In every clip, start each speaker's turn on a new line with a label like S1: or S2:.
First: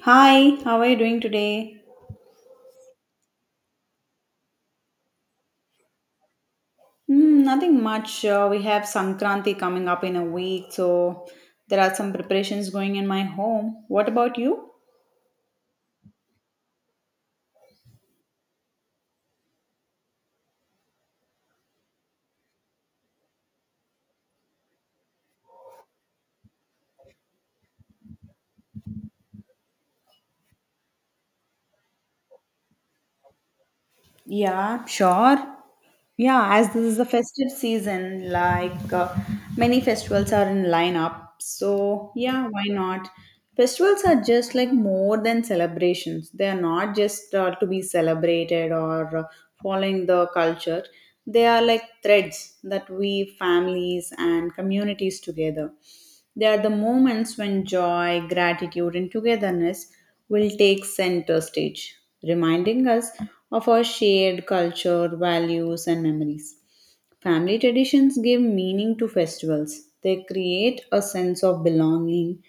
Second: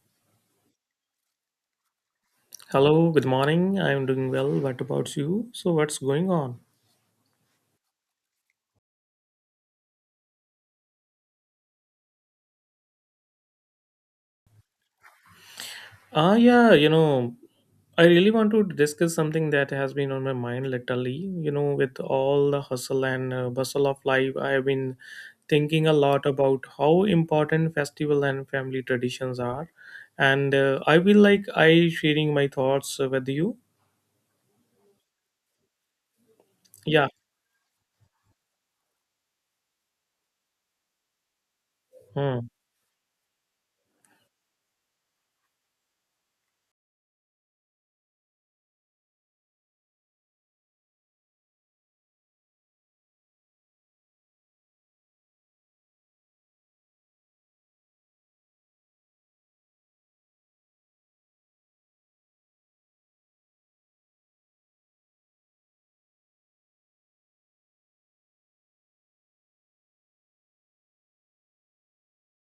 S1: Hi, how are you doing today?
S2: Hello, good morning. I'm doing well. What about you? So, what's going on?
S1: Hmm, nothing much. We have Sankranti coming up in a week, so there are some preparations going in my home. What about you?
S2: Ah, yeah, you know, I really want to discuss something that has been on my mind lately. You know, with all the hustle and bustle of life, I've been thinking a lot about how important festival and family traditions are, and I feel like I sharing my thoughts with you.
S1: Yeah, sure. Yeah, as this is the
S2: Yeah.
S1: festive season, many festivals are in lineup. So,
S2: Hmm.
S1: yeah, why not? Festivals are just like more than celebrations. They are not just to be celebrated or following the culture. They are like threads that weave families and communities together. They are the moments when joy, gratitude, and togetherness will take center stage, reminding us of our shared culture, values, and memories. Family traditions give meaning to festivals. They create a sense of belonging.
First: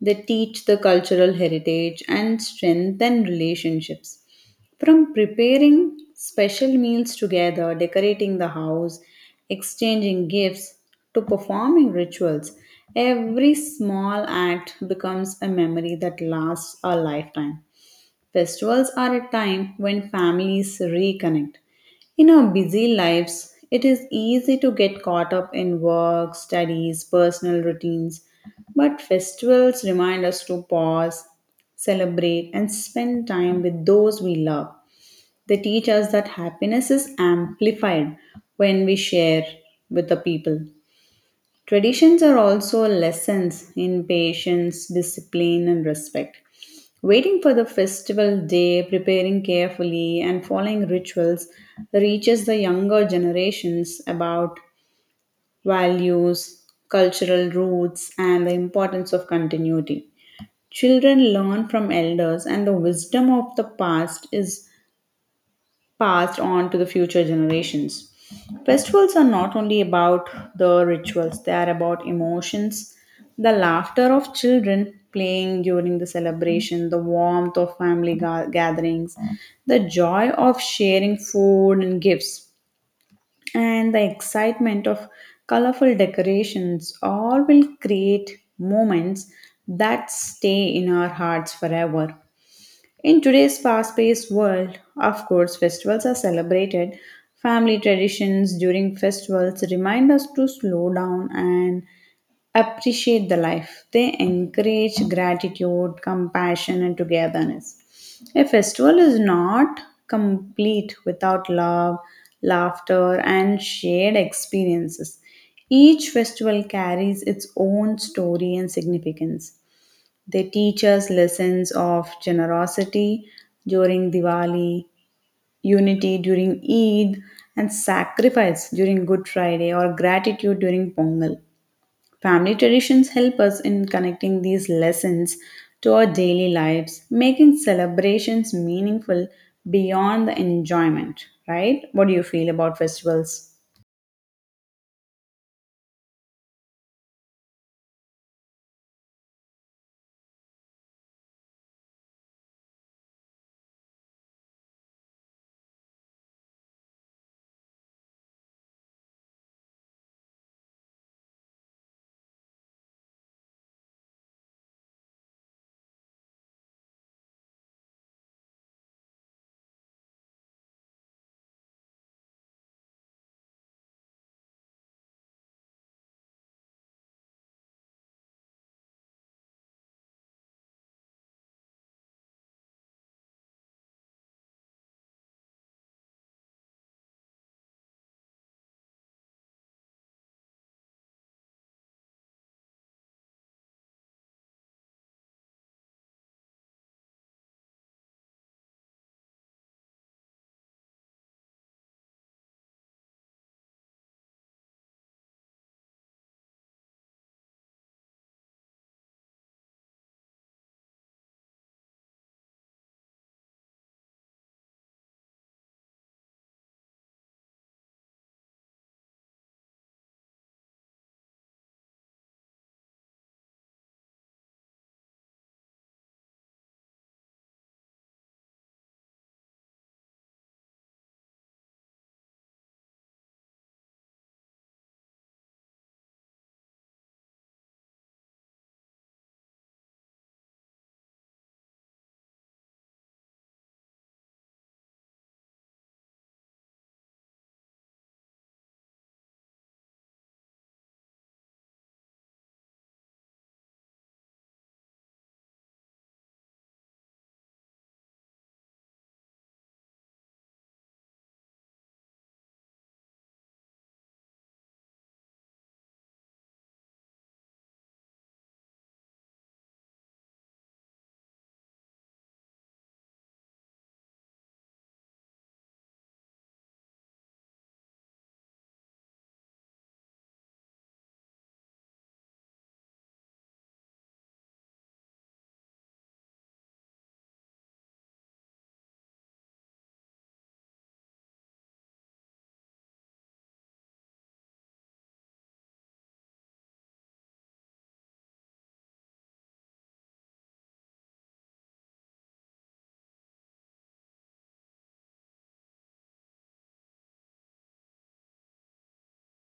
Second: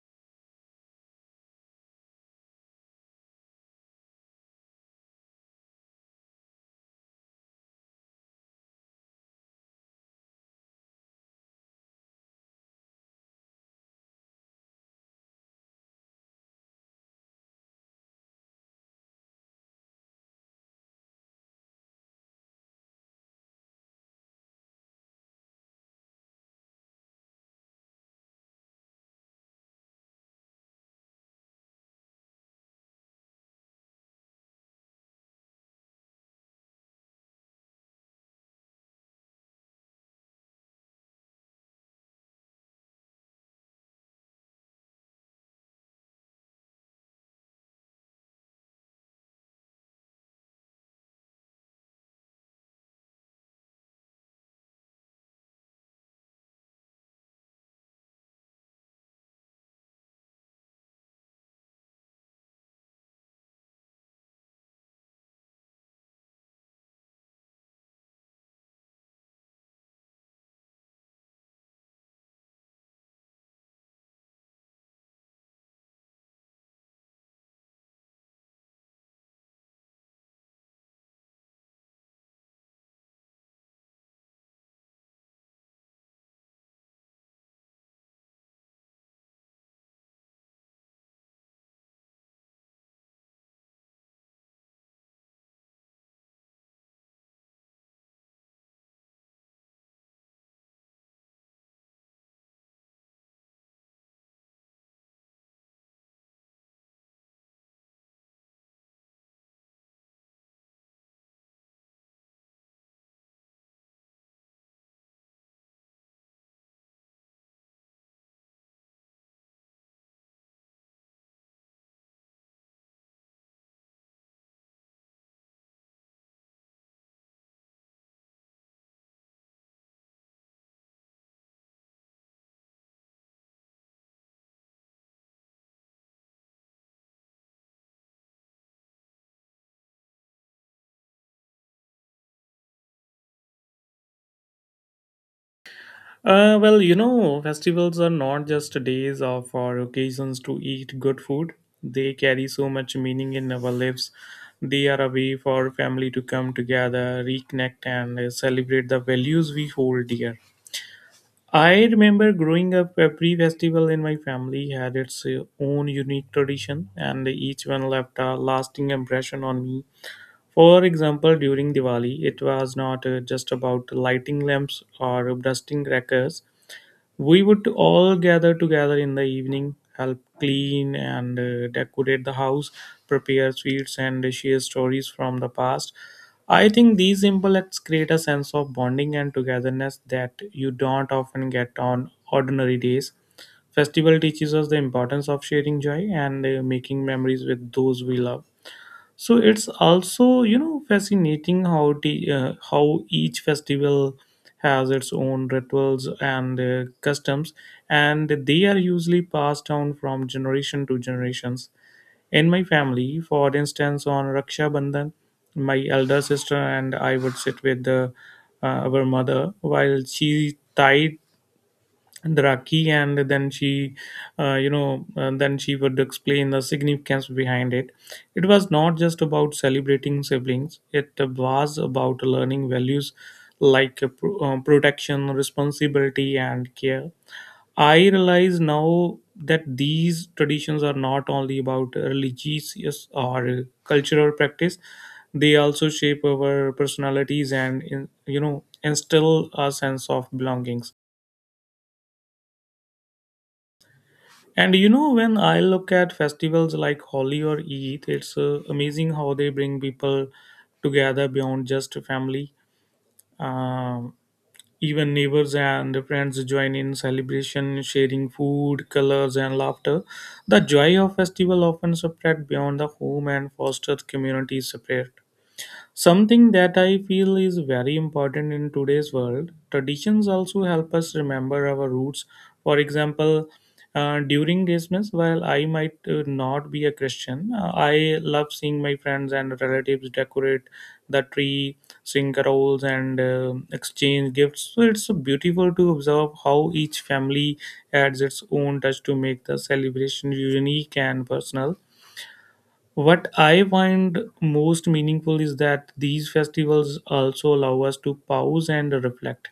S1: They teach the cultural heritage and strengthen relationships. From preparing special meals together, decorating the house, exchanging gifts, to performing rituals, every small act becomes a memory that lasts a lifetime. Festivals are a time when families reconnect. In our busy lives, it is easy to get caught up in work, studies, personal routines, but festivals remind us to pause, celebrate, and spend time with those we love. They teach us that happiness is amplified when we share with the people. Traditions are also lessons in patience, discipline, and respect. Waiting for the festival day, preparing carefully, and following rituals reaches the younger generations about values, cultural roots, and the importance of continuity. Children learn from elders, and the wisdom of the past is passed on to the future generations. Festivals are not only about the rituals, they are about emotions, the laughter of children playing during the celebration, the warmth of family gatherings, the joy of sharing food and gifts, and the excitement of colorful decorations all will create moments that stay in our hearts forever. In today's fast paced world, of course, festivals are celebrated. Family traditions during festivals remind us to slow down and appreciate the life. They encourage gratitude, compassion, and togetherness. A festival is not complete without love, laughter, and shared experiences. Each festival carries its own story and significance. They teach us lessons of generosity during Diwali, unity during Eid, and sacrifice during Good Friday or gratitude during Pongal. Family traditions help us in connecting these lessons to our daily lives, making celebrations meaningful beyond the enjoyment, right? What do you feel about festivals?
S2: Well, you know, festivals are not just days of or occasions to eat good food. They carry so much meaning in our lives. They are a way for family to come together, reconnect, and celebrate the values we hold dear. I remember growing up, every festival in my family had its own unique tradition, and each one left a lasting impression on me. For example, during Diwali, it was not just about lighting lamps or dusting crackers. We would all gather together in the evening, help clean and decorate the house, prepare sweets, and share stories from the past. I think these simple acts create a sense of bonding and togetherness that you don't often get on ordinary days. Festival teaches us the importance of sharing joy and making memories with those we love. So it's also, you know, fascinating how the how each festival has its own rituals and customs, and they are usually passed down from generation to generations. In my family, for instance, on Raksha Bandhan, my elder sister and I would sit with our mother while she tied and Rakhi, and then she would explain the significance behind it. It was not just about celebrating siblings; it was about learning values like protection, responsibility, and care. I realize now that these traditions are not only about religious or cultural practice; they also shape our personalities and, instill a sense of belongings. And you know, when I look at festivals like Holi or Eid, it's amazing how they bring people together beyond just family. Um, Even neighbors and friends join in celebration, sharing food, colors, and laughter. The joy of festival often spread beyond the home and fosters community spirit. Something that I feel is very important in today's world. Traditions also help us remember our roots. For example, during Christmas, while I might not be a Christian, I love seeing my friends and relatives decorate the tree, sing carols, and exchange gifts. So it's beautiful to observe how each family adds its own touch to make the celebration unique and personal. What I find most meaningful is that these festivals also allow us to pause and reflect.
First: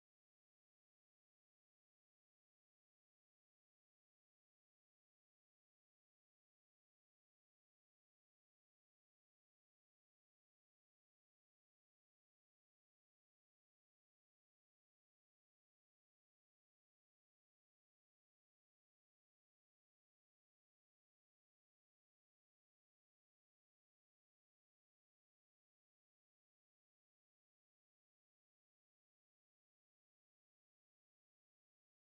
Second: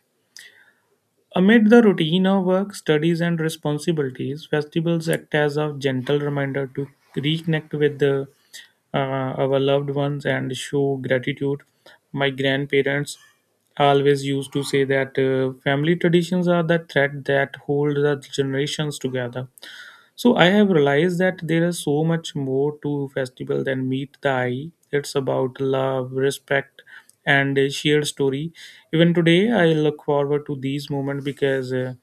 S2: Amid the routine of work, studies, and responsibilities, festivals act as a gentle reminder to reconnect with our loved ones and show gratitude. My grandparents always used to say that family traditions are the thread that hold the generations together. So I have realized that there is so much more to festival than meet the eye. It's about love, respect, and a shared story. Even today, I look forward to these moments because. Uh,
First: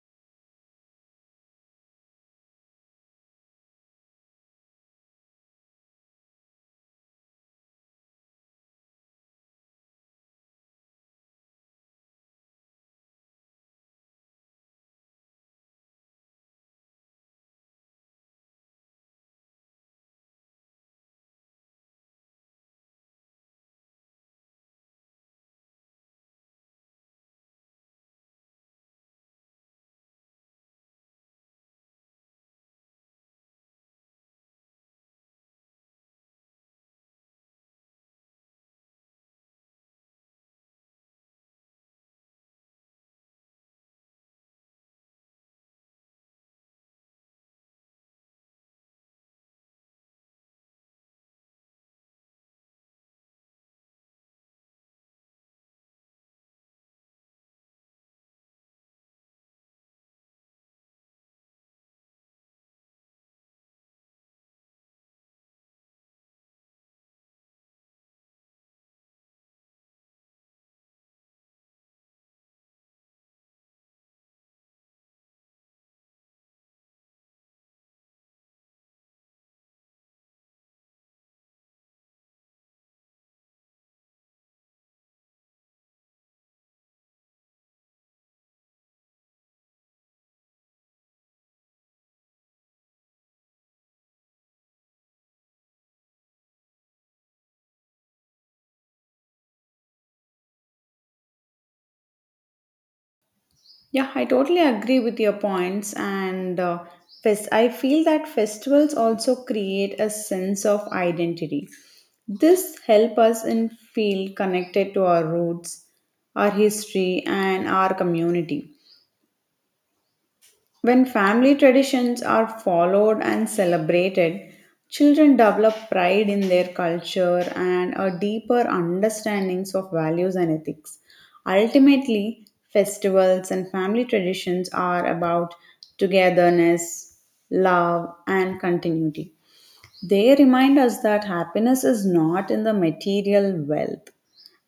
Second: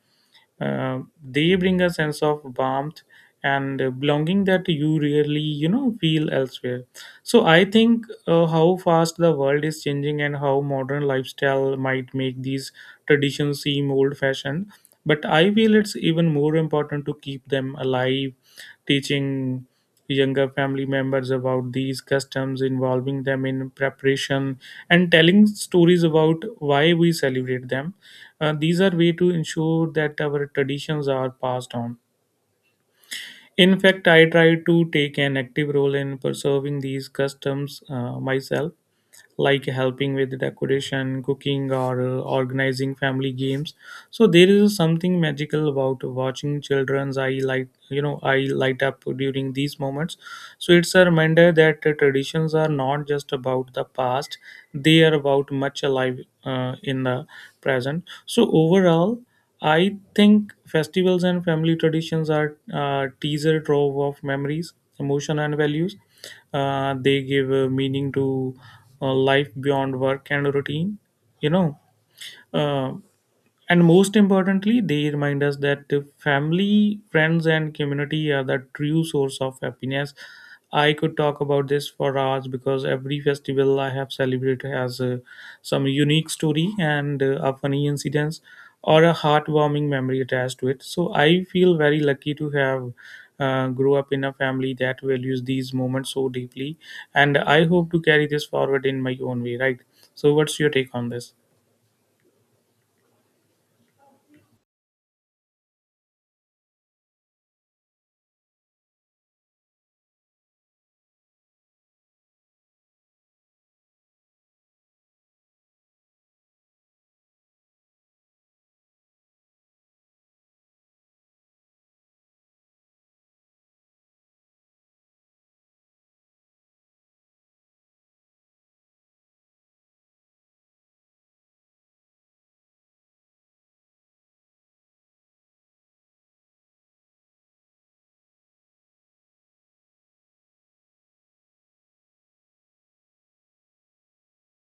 S2: uh, they bring a sense of warmth and belonging that you really, you know, feel elsewhere. So I think how fast the world is changing and how modern lifestyle might make these traditions seem old-fashioned. But I feel it's even more important to keep them alive, teaching younger family members about these customs, involving them in preparation, and telling stories about why we celebrate them. These are way to ensure that our traditions are passed on. In fact, I try to take an active role in preserving these customs myself, like helping with decoration, cooking, or organizing family games. So there is something magical about watching children's eye light, you know, eye light up during these moments. So it's a reminder that traditions are not just about the past; they are about much alive in the present. So overall, I think festivals and family traditions are teaser trove of memories, emotion, and values. They give meaning to life beyond work and routine, you know uh, and most importantly, they remind us that the family, friends, and community are the true source of happiness. I could talk about this for hours because every festival I have celebrated has some unique story and a funny incident, or a heartwarming memory attached to it. So I feel very lucky to have grow up in a family that values these moments so deeply, and I hope to carry this forward in my own way. Right. So, what's your take on this?
S1: Yeah, I totally agree with your points. I feel that festivals also create a sense of identity. This help us in feel connected to our roots, our history, and our community. When family traditions are followed and celebrated, children develop pride in their culture and a deeper understandings of values and ethics. Ultimately, festivals and family traditions are about togetherness, love, and continuity. They remind us that happiness is not in the material wealth,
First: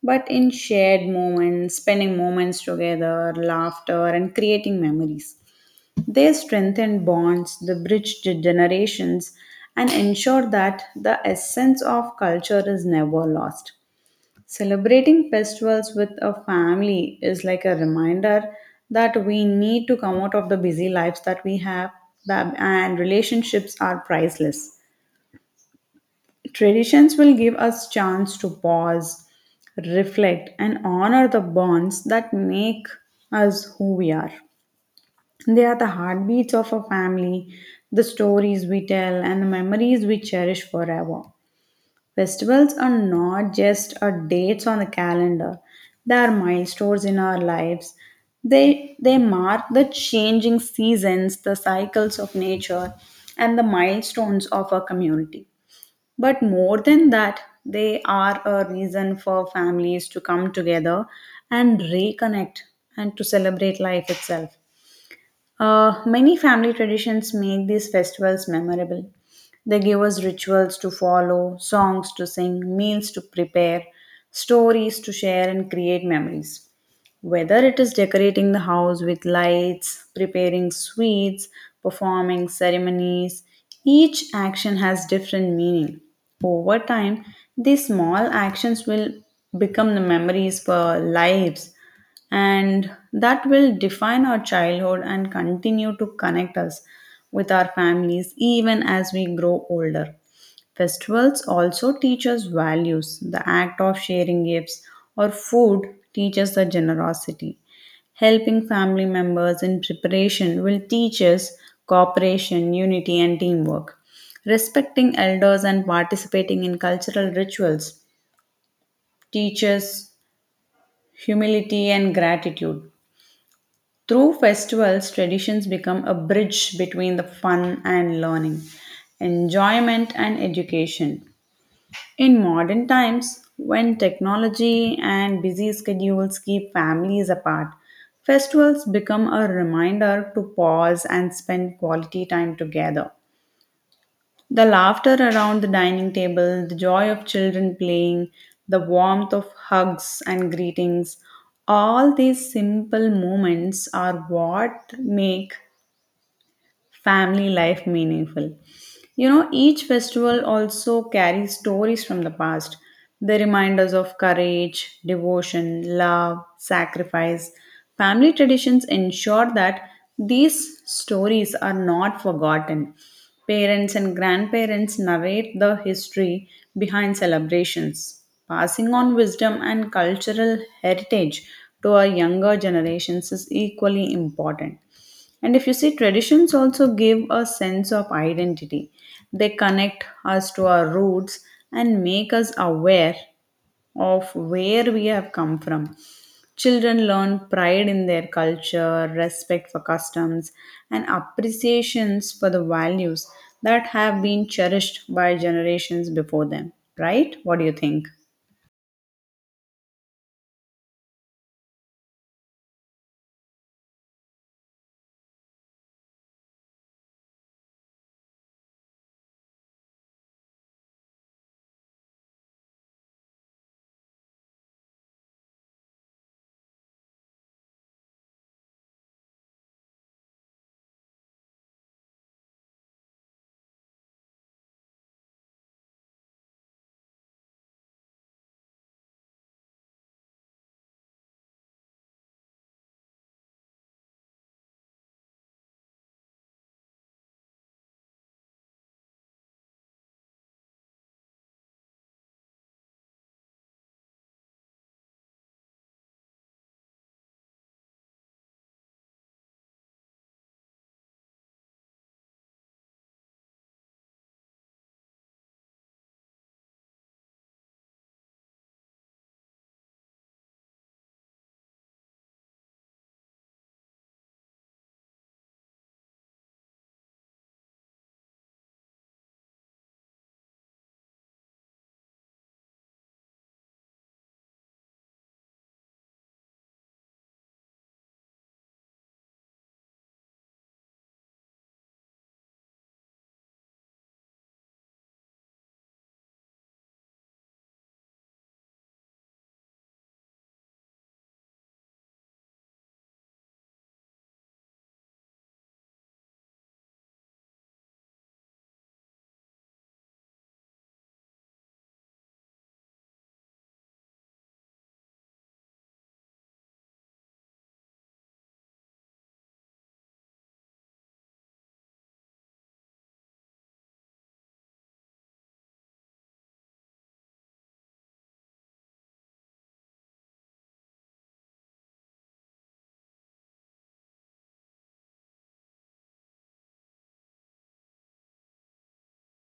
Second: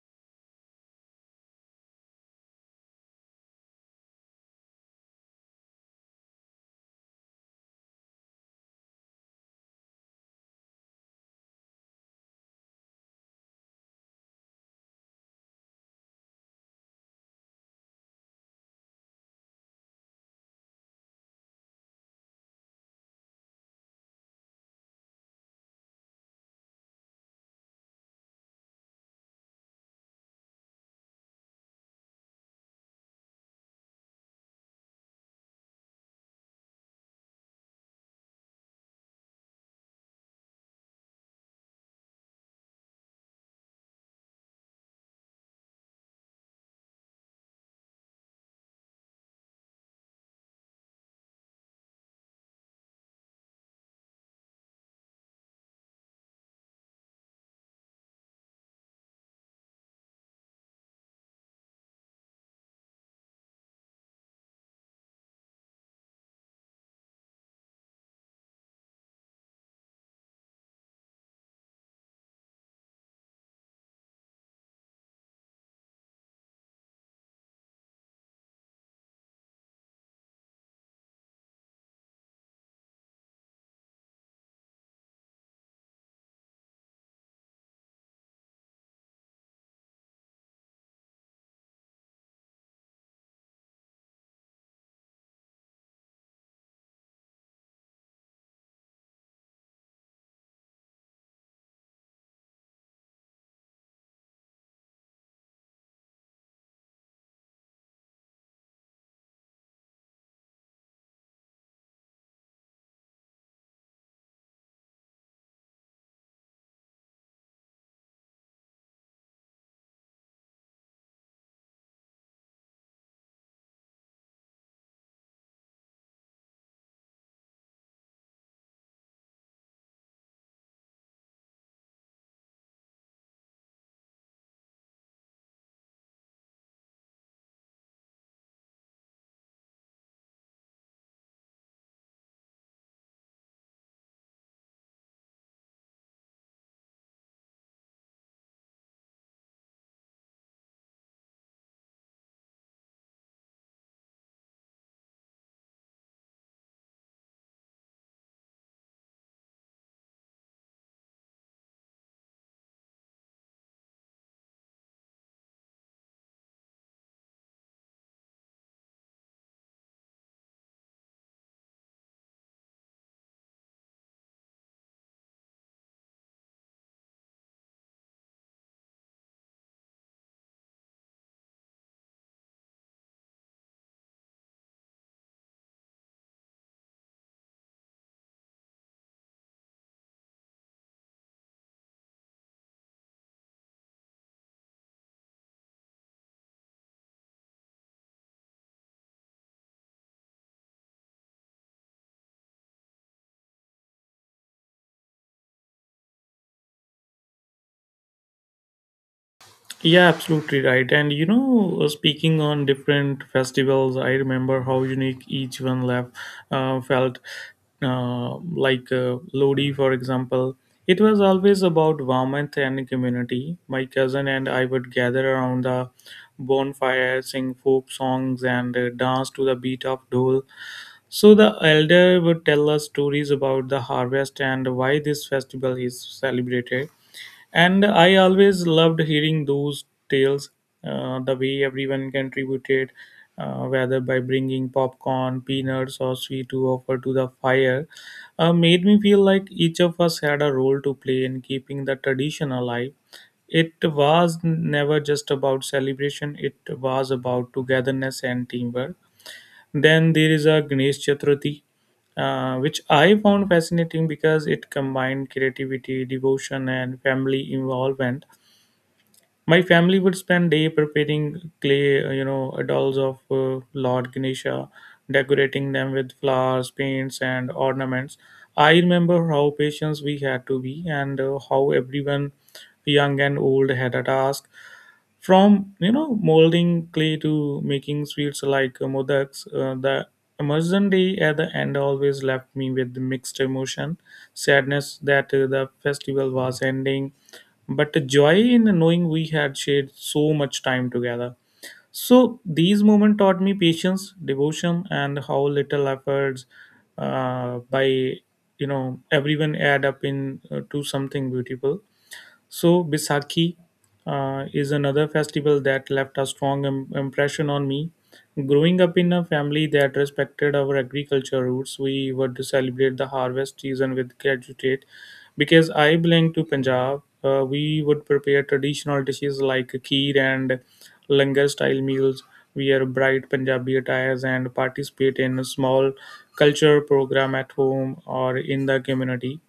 S1: but in shared moments, spending moments together, laughter, and creating memories. They strengthened bonds, the bridged generations, and ensured that the essence of culture is never lost. Celebrating festivals with a family is like a reminder that we need to come out of the busy lives that we have, and relationships are priceless. Traditions will give us chance to pause, reflect, and honor the bonds that make us who we are. They are the heartbeats of a family, the stories we tell, and the memories we cherish forever. Festivals are not just a dates on the calendar. They are milestones in our lives. They mark the changing seasons, the cycles of nature, and the milestones of our community. But more than that, they are a reason for families to come together and reconnect and to celebrate life itself. Many family traditions make these festivals memorable. They give us rituals to follow, songs to sing, meals to prepare, stories to share, and create memories. Whether it is decorating the house with lights, preparing sweets, performing ceremonies, each action has different meaning. Over time, these small actions will become the memories for lives and that will define our childhood and continue to connect us with our families even as we grow older. Festivals also teach us values. The act of sharing gifts or food teaches the generosity. Helping family members in preparation will teach us cooperation, unity, and teamwork. Respecting elders and participating in cultural rituals teaches humility and gratitude. Through festivals, traditions become a bridge between the fun and learning, enjoyment and education. In modern times, when technology and busy schedules keep families apart, festivals become a reminder to pause and spend quality time together. The laughter around the dining table, the joy of children playing, the warmth of hugs and greetings, all these simple moments are what make family life meaningful. You know, each festival also carries stories from the past, the reminders of courage, devotion, love, sacrifice. Family traditions ensure that these stories are not forgotten. Parents and grandparents narrate the history behind celebrations, passing on wisdom and cultural heritage to our younger generations is equally important. And if you see, traditions also give a sense of identity. They connect us to our roots and make us aware of where we have come from. Children learn pride in their culture, respect for customs, and appreciations for the values that have been cherished by generations before them. Right? What do you think?
S2: Yeah, absolutely right. And you know, speaking on different festivals, I remember how unique each one left felt. Lodi, for example, it was always about warmth and community. My cousin and I would gather around the bonfire, sing folk songs, and dance to the beat of dole. So the elder would tell us stories about the harvest and why this festival is celebrated. And I always loved hearing those tales, the way everyone contributed, whether by bringing popcorn, peanuts, or sweet to offer to the fire, made me feel like each of us had a role to play in keeping the tradition alive. It was never just about celebration, it was about togetherness and teamwork. Then there is a Ganesh Chaturthi, which I found fascinating because it combined creativity, devotion, and family involvement. My family would spend day preparing clay, dolls of Lord Ganesha, decorating them with flowers, paints, and ornaments. I remember how patient we had to be, and how everyone, young and old, had a task. From, you know, molding clay to making sweets like modaks, the immersion day at the end always left me with mixed emotion, sadness that the festival was ending, but the joy in knowing we had shared so much time together. So these moments taught me patience, devotion, and how little efforts by you know everyone add up in to something beautiful. So, Bisakhi is another festival that left a strong impression on me. Growing up in a family that respected our agriculture roots, we would celebrate the harvest season with gratitude. Because I belong to Punjab, we would prepare traditional dishes like kheer and langar style meals, wear bright Punjabi attires, and participate in a small culture program at home or in the community.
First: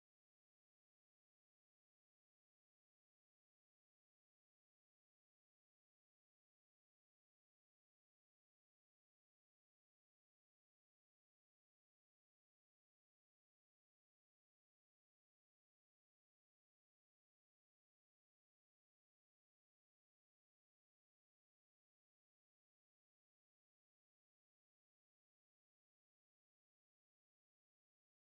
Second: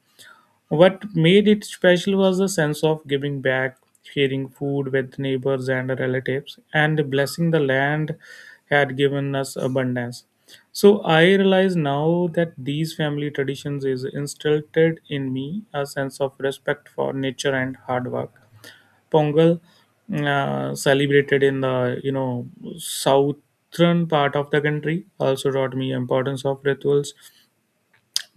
S2: What made it special was the sense of giving back, sharing food with neighbors and relatives, and blessing the land had given us abundance. So I realize now that these family traditions is instilled in me a sense of respect for nature and hard work. Pongal, celebrated in the, you know, southern part of the country, also taught me importance of rituals.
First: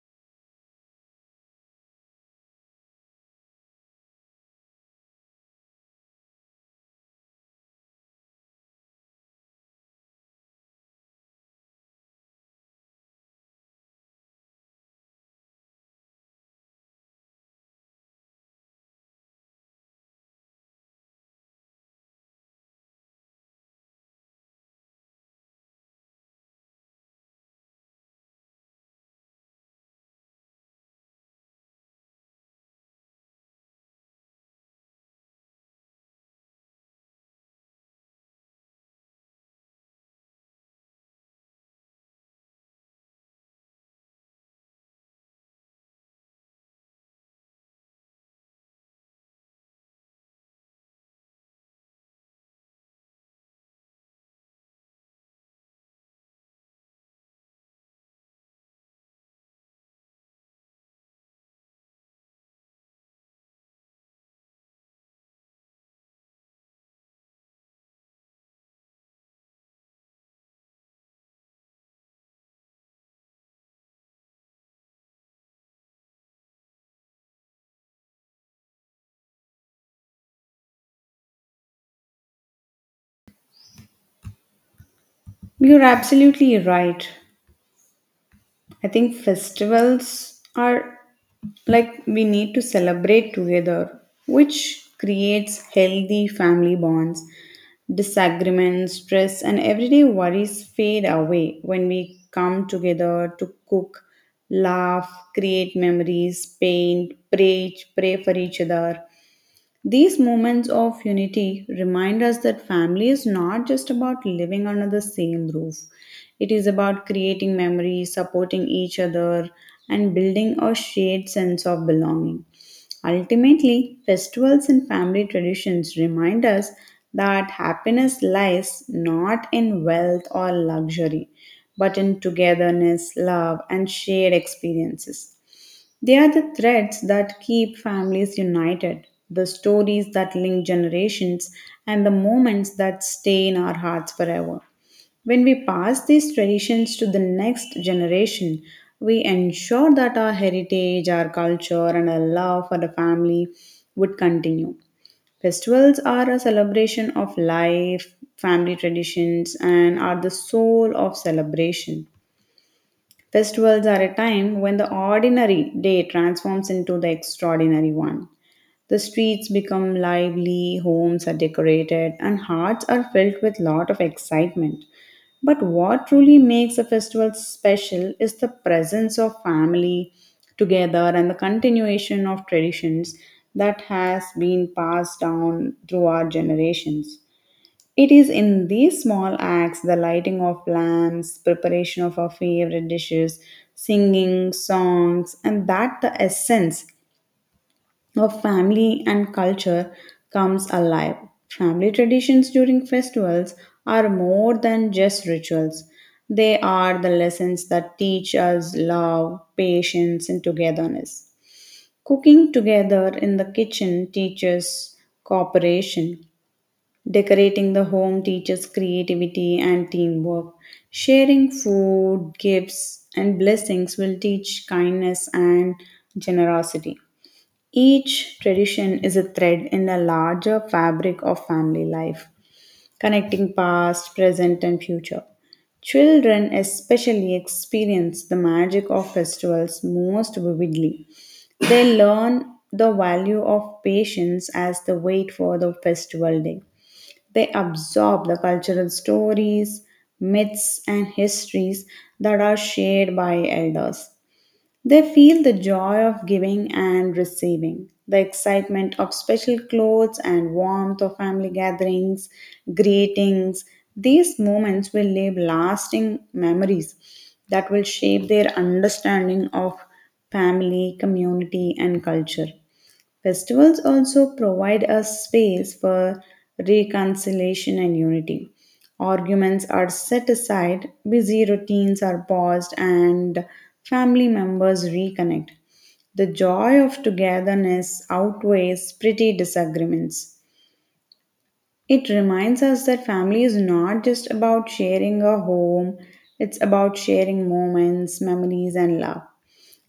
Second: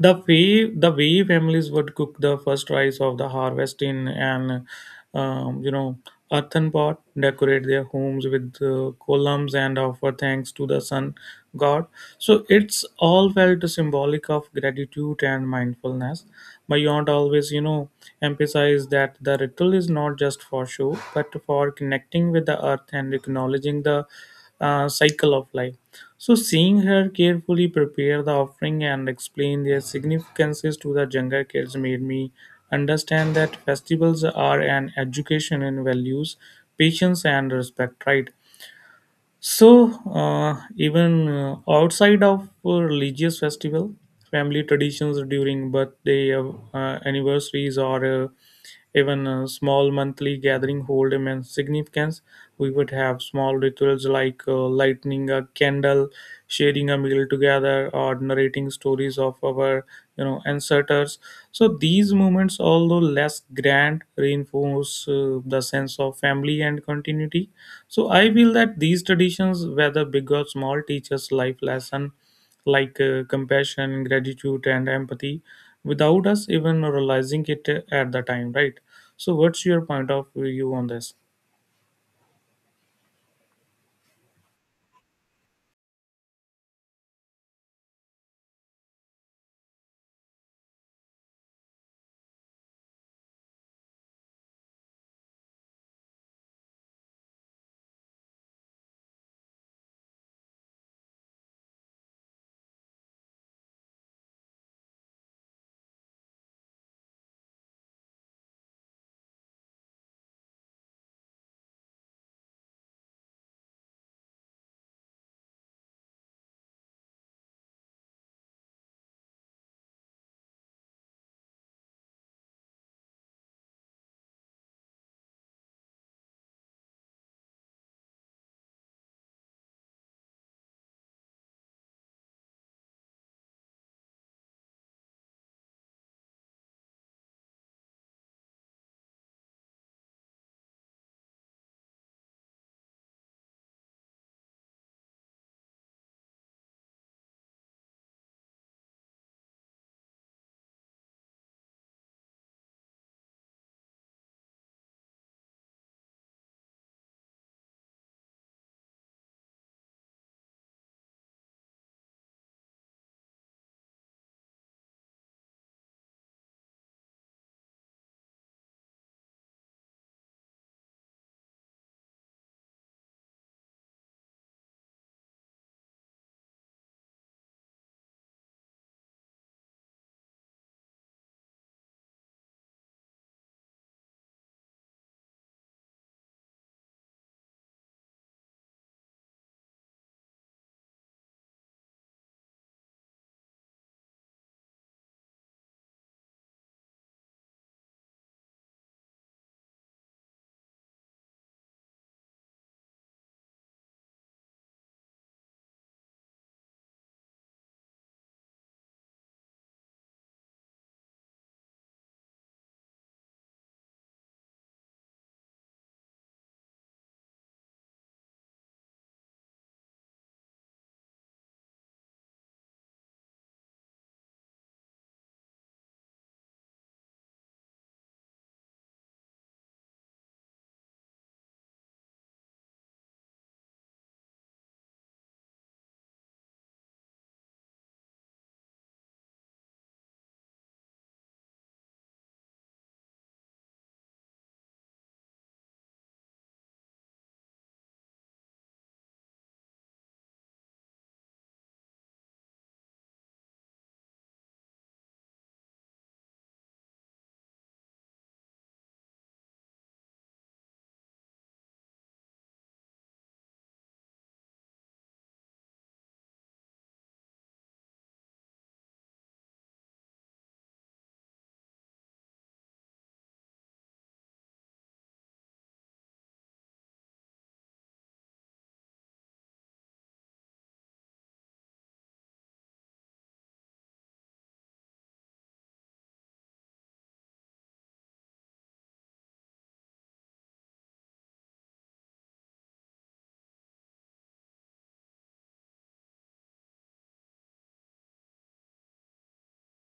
S2: The way families would cook the first rice of the harvest in an um, you know earthen pot, decorate their homes with columns, and offer thanks to the sun god. So it's all felt symbolic of gratitude and mindfulness. My aunt always, you know, emphasized that the ritual is not just for show but for connecting with the earth and acknowledging the cycle of life. So, seeing her carefully prepare the offering and explain their significances to the younger kids made me understand that festivals are an education in values, patience, and respect, right? So, even outside of religious festival, family traditions during birthday, anniversaries, or even a small monthly gathering hold immense significance. We would have small rituals like lighting a candle, sharing a meal together, or narrating stories of our, you know, ancestors. So these moments, although less grand, reinforce the sense of family and continuity. So I feel that these traditions, whether big or small, teach us life lesson like compassion, gratitude, and empathy, without us even realizing it at the time, right? So what's your point of view on this?
S1: You're absolutely right. I think festivals are like we need to celebrate together, which creates healthy family bonds. Disagreements, stress, and everyday worries fade away when we come together to cook, laugh, create memories, paint, pray, pray for each other. These moments of unity remind us that family is not just about living under the same roof. It is about creating memories, supporting each other, and building a shared sense of belonging. Ultimately, festivals and family traditions remind us that happiness lies not in wealth or luxury, but in togetherness, love, and shared experiences. They are the threads that keep families united, the stories that link generations, and the moments that stay in our hearts forever. When we pass these traditions to the next generation, we ensure that our heritage, our culture, and our love for the family would continue. Festivals are a celebration of life, family traditions, and are the soul of celebration. Festivals are a time when the ordinary day transforms into the extraordinary one. The streets become lively, homes are decorated, and hearts are filled with lot of excitement. But what truly makes a festival special is the presence of family together and the continuation of traditions that has been passed down through our generations. It is in these small acts the lighting of lamps, preparation of our favorite dishes, singing songs, and that the essence of family and culture comes alive. Family traditions during festivals are more than just rituals. They are the lessons that teach us love, patience, and togetherness. Cooking together in the kitchen teaches cooperation. Decorating the home teaches creativity and teamwork. Sharing food, gifts, and blessings will teach kindness and generosity. Each tradition is a thread in the larger fabric of family life, connecting past, present, and future. Children especially experience the magic of festivals most vividly. They learn the value of patience as they wait for the festival day. They absorb the cultural stories, myths, and histories that are shared by elders. They feel the joy of giving and receiving, the excitement of special clothes and warmth of family gatherings, greetings. These moments will leave lasting memories that will shape their understanding of family, community, and culture. Festivals also provide a space for reconciliation and unity. Arguments are set aside, busy routines are paused, and family members reconnect. The joy of togetherness outweighs petty disagreements. It reminds us that family is not just about sharing a home, it's about sharing moments, memories, and love.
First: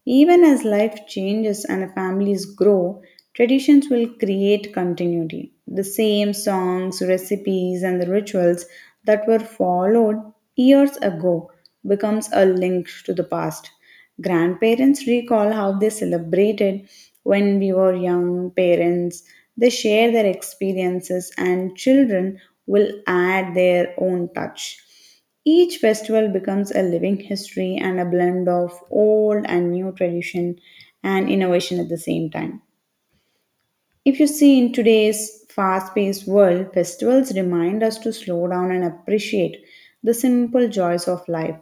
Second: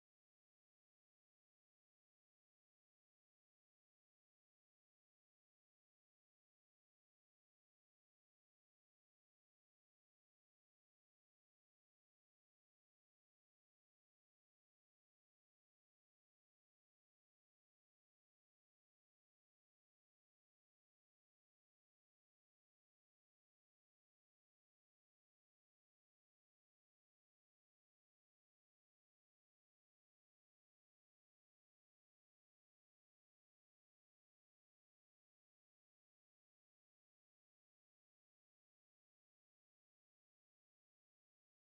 S1: Even as life changes and families grow, traditions will create continuity. The same songs, recipes, and the rituals that were followed years ago becomes a link to the past. Grandparents recall how they celebrated when we were young parents. They share their experiences and children will add their own touch. Each festival becomes a living history and a blend of old and new tradition and innovation at the same time. If you see in today's fast paced world, festivals remind us to slow down and appreciate the simple joys of life.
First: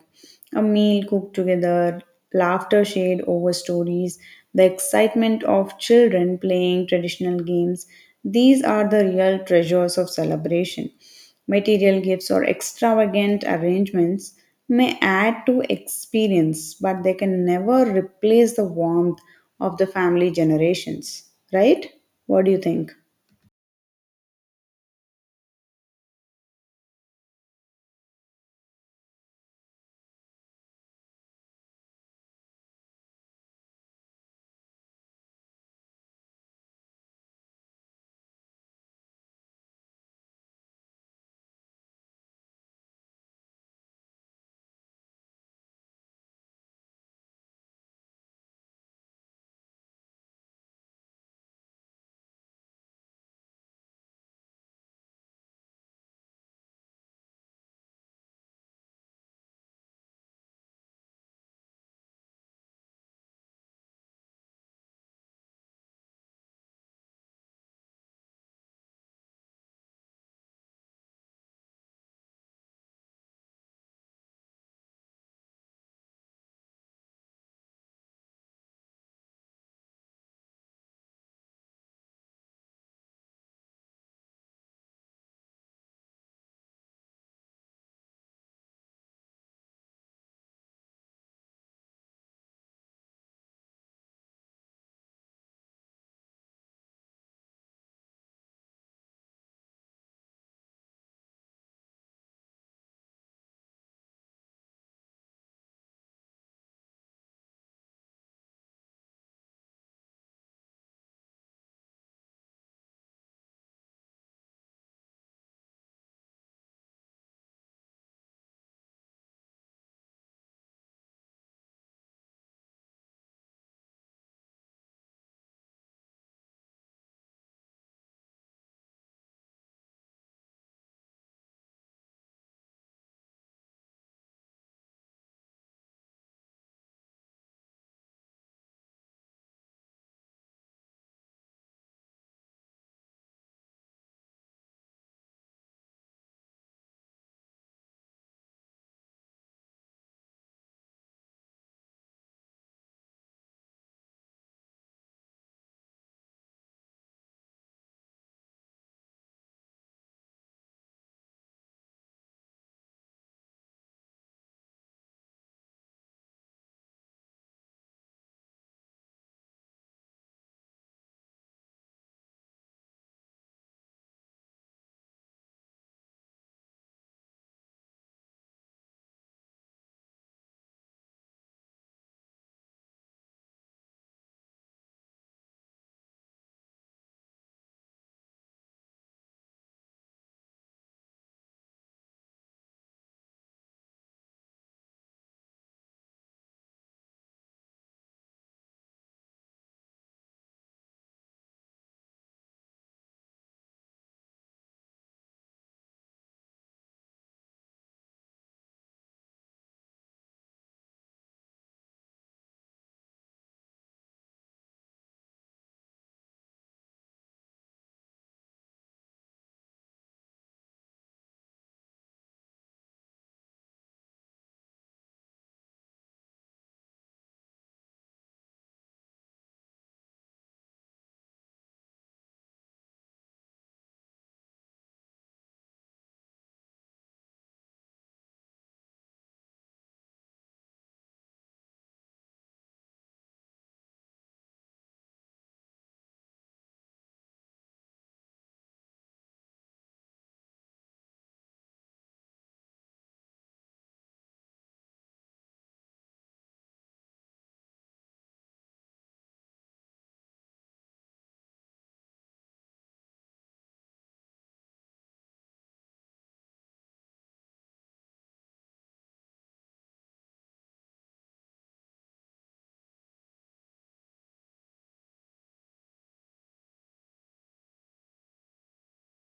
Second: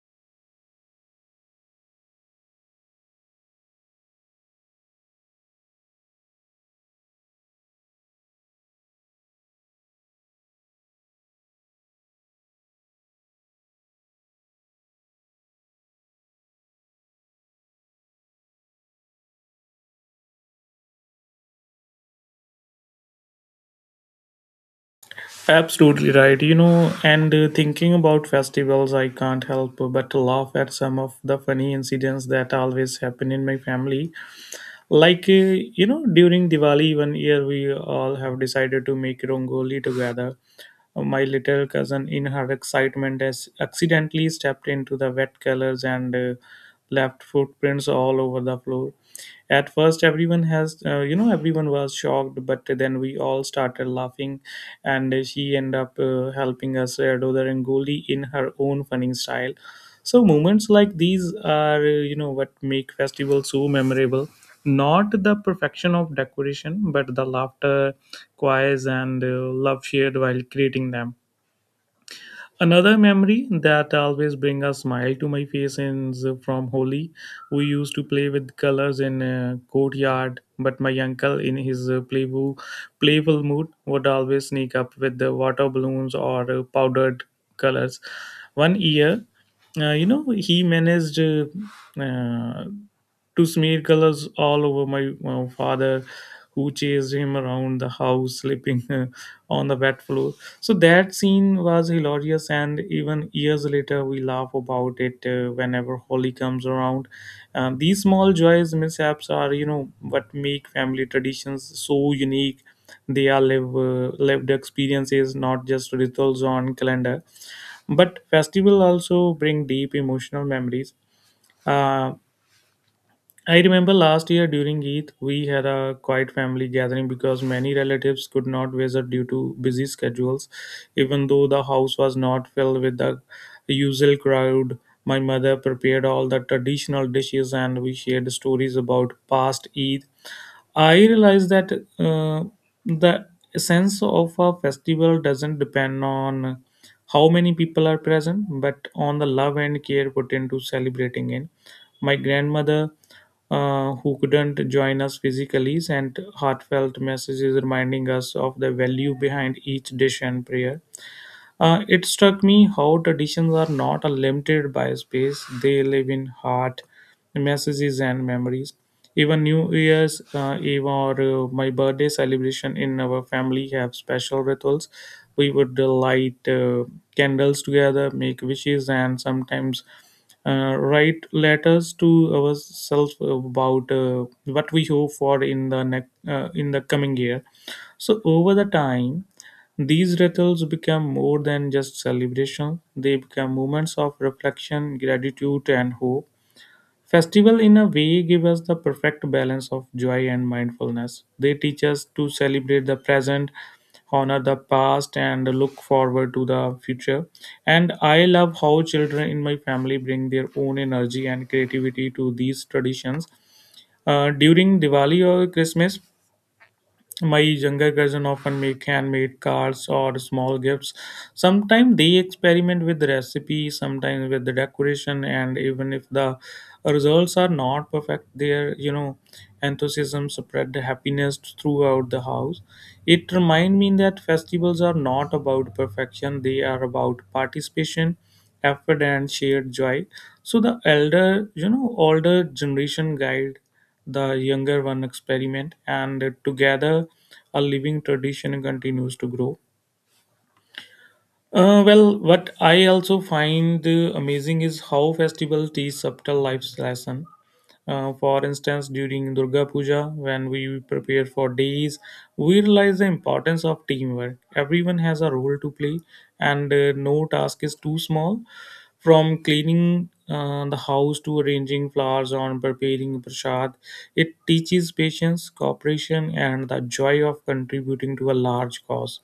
S1: A meal cooked together, laughter shared over stories, the excitement of children playing traditional games. These are the real treasures of celebration. Material gifts or extravagant arrangements may add to experience, but they can never replace the warmth of the family generations, right? What do you think?
S2: Absolutely right. You know, and thinking about festivals, I can't help but laugh at some of the funny incidents that always happen in my family. Like during Diwali one year we all have decided to make rongoli together. My little cousin in her excitement has accidentally stepped into the wet colors and left footprints all over the floor. At first everyone has you know everyone was shocked, but then we all started laughing, and she ended up helping us do the rangoli in her own funny style. So moments like these are what make festivals so memorable, not the perfection of decoration but the laughter, choirs, and love shared while creating them. Another memory that always brings a smile to my face is from Holi. We used to play with colors in a courtyard, but my uncle, in his playful mood, would always sneak up with the water balloons or powdered colors. One year, he managed uh, to smear colors all over my father, who chased him around the house, slipping on the wet floor. So that scene was hilarious, and even years later, we laugh about it whenever Holi comes around. These small joys, mishaps, are what make family traditions so unique. They are lived experiences, not just rituals on calendar. But festival also bring deep emotional memories. Uh, I remember last year during Eid, we had a quiet family gathering because many relatives could not visit due to busy schedules. Even though the house was not filled with the usual crowd, my mother prepared all the traditional dishes and we shared stories about past Eid. I realize that uh, the sense of a festival doesn't depend on how many people are present, but on the love and care put into celebrating it. My grandmother, who couldn't join us physically, sent heartfelt messages reminding us of the value behind each dish and prayer. It struck me how traditions are not limited by space, they live in heart, messages, and memories. Even New Year's Eve or my birthday celebration in our family have special rituals. We would light candles together, make wishes, and sometimes write letters to ourselves about what we hope for in the next in the coming year. So over the time, these rituals become more than just celebrations, they become moments of reflection, gratitude, and hope. Festival, in a way, give us the perfect balance of joy and mindfulness. They teach us to celebrate the present, honor the past, and look forward to the future. And I love how children in my family bring their own energy and creativity to these traditions. During Diwali or Christmas, my younger cousin often make handmade cards or small gifts. Sometimes they experiment with the recipe, sometimes with the decoration, and even if the results are not perfect, their enthusiasm spread the happiness throughout the house. It reminds me that festivals are not about perfection; they are about participation, effort, and shared joy. So the older generation guide the younger one experiment, and together a living tradition continues to grow. Well, what I also find amazing is how festival teach subtle life's lesson. For instance, during Durga Puja, when we prepare for days, we realize the importance of teamwork. Everyone has a role to play, and no task is too small. From cleaning the house to arranging flowers or preparing prasad, it teaches patience, cooperation, and the joy of contributing to a large cause.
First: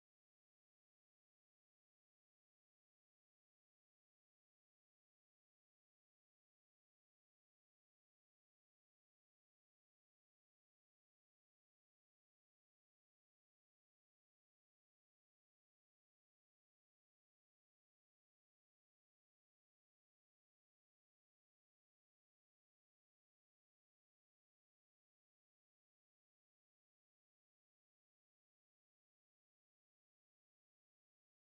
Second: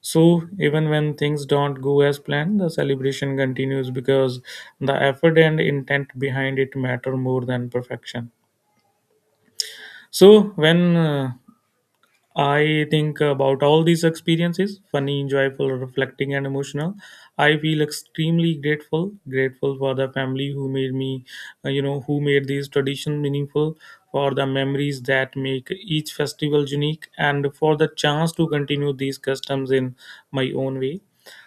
S2: So, even when things don't go as planned, the celebration continues because the effort and intent behind it matter more than perfection. So, when I think about all these experiences funny, joyful, reflecting, and emotional. I feel extremely grateful, grateful for the family who made me, who made these tradition meaningful, for the memories that make each festival unique, and for the chance to continue these customs in my own way.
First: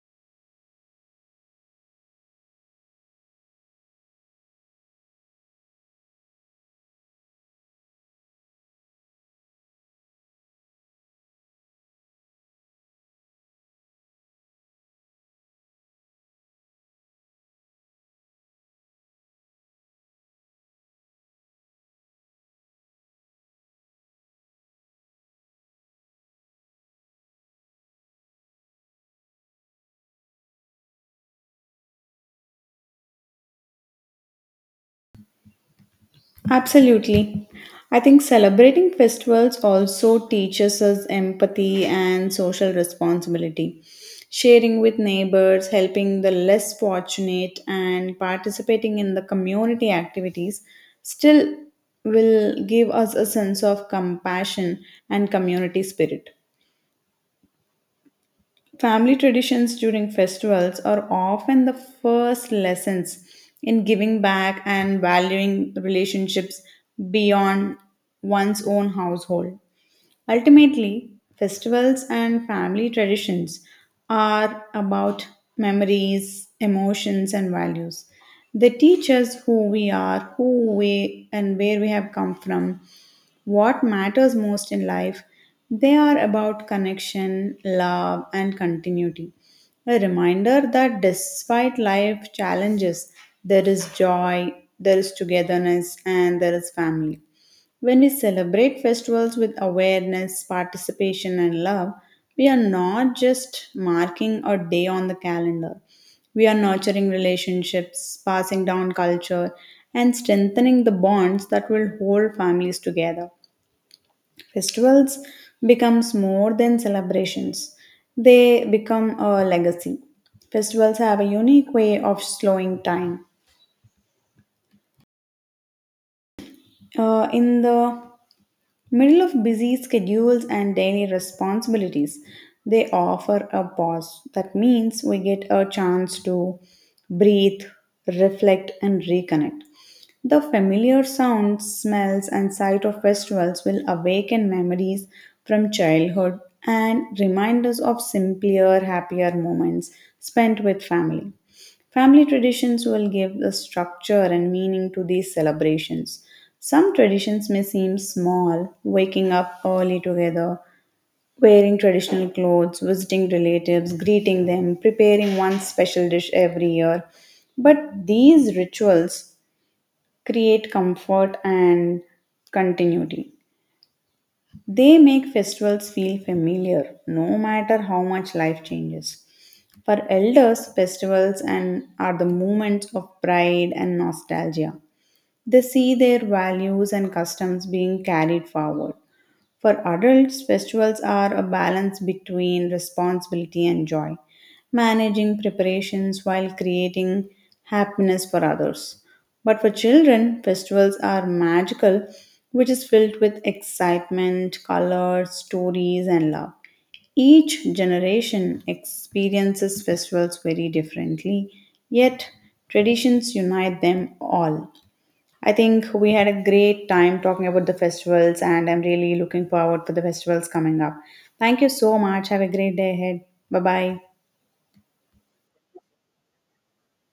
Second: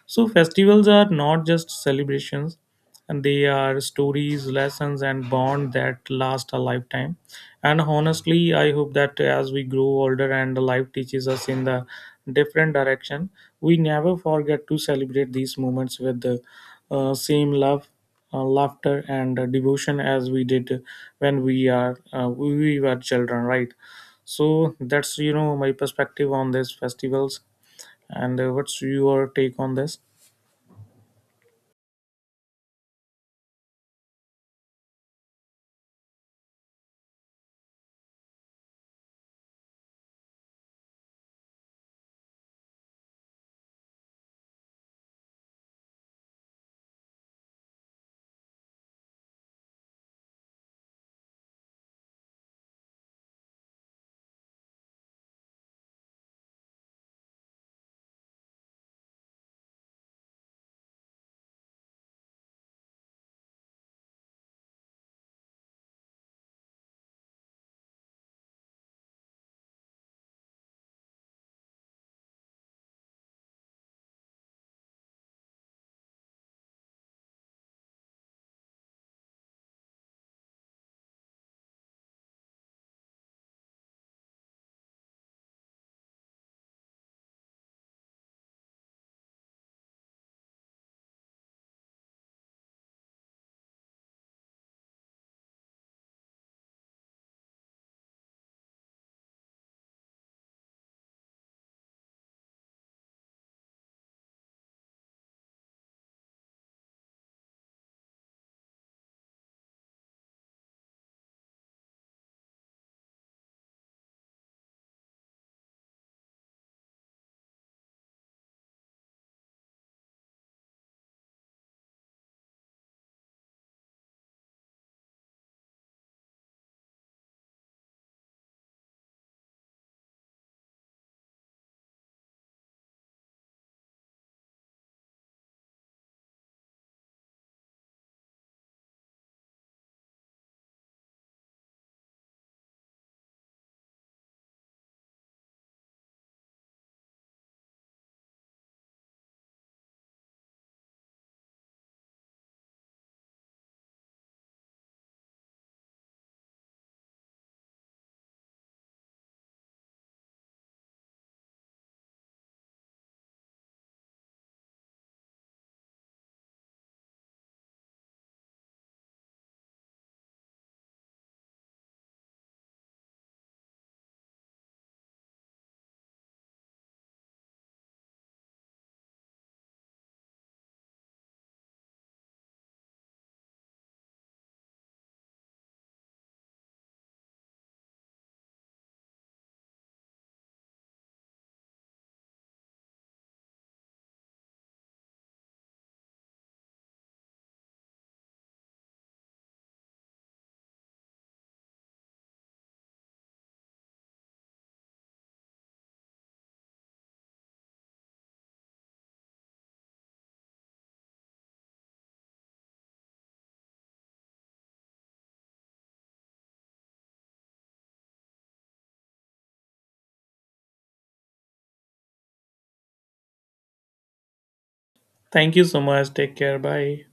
S2: So, festivals are not just celebrations, and they are stories, lessons, and bond that last a lifetime. And honestly, I hope that as we grow older and life teaches us in the different direction, we never forget to celebrate these moments with the same love, laughter, and devotion as we did when we were children, right? So that's my perspective on these festivals. And what's your take on this?
S1: Absolutely. I think celebrating festivals also teaches us empathy and social responsibility. Sharing with neighbors, helping the less fortunate, and participating in the community activities still will give us a sense of compassion and community spirit. Family traditions during festivals are often the first lessons in giving back and valuing relationships beyond one's own household. Ultimately, festivals and family traditions are about memories, emotions, and values. They teach us who we are, who we and where we have come from, what matters most in life, they are about connection, love, and continuity. A reminder that despite life challenges, there is joy, there is togetherness, and there is family. When we celebrate festivals with awareness, participation, and love, we are not just marking a day on the calendar. We are nurturing relationships, passing down culture, and strengthening the bonds that will hold families together. Festivals becomes more than celebrations. They become a legacy. Festivals have a unique way of slowing time. In the middle of busy schedules and daily responsibilities, they offer a pause. That means we get a chance to breathe, reflect, and reconnect. The familiar sounds, smells, and sight of festivals will awaken memories from childhood and remind us of simpler, happier moments spent with family. Family traditions will give the structure and meaning to these celebrations. Some traditions may seem small, waking up early together, wearing traditional clothes, visiting relatives, greeting them, preparing one special dish every year. But these rituals create comfort and continuity. They make festivals feel familiar no matter how much life changes. For elders, festivals and are the moments of pride and nostalgia. They see their values and customs being carried forward. For adults, festivals are a balance between responsibility and joy, managing preparations while creating happiness for others. But for children, festivals are magical, which is filled with excitement, color, stories, and love. Each generation experiences festivals very differently, yet traditions unite them all. I think we had a great time talking about the festivals, and I'm really looking forward for the festivals coming up. Thank you so much. Have a great day ahead. Bye bye.
S2: Thank you so much, take care, bye.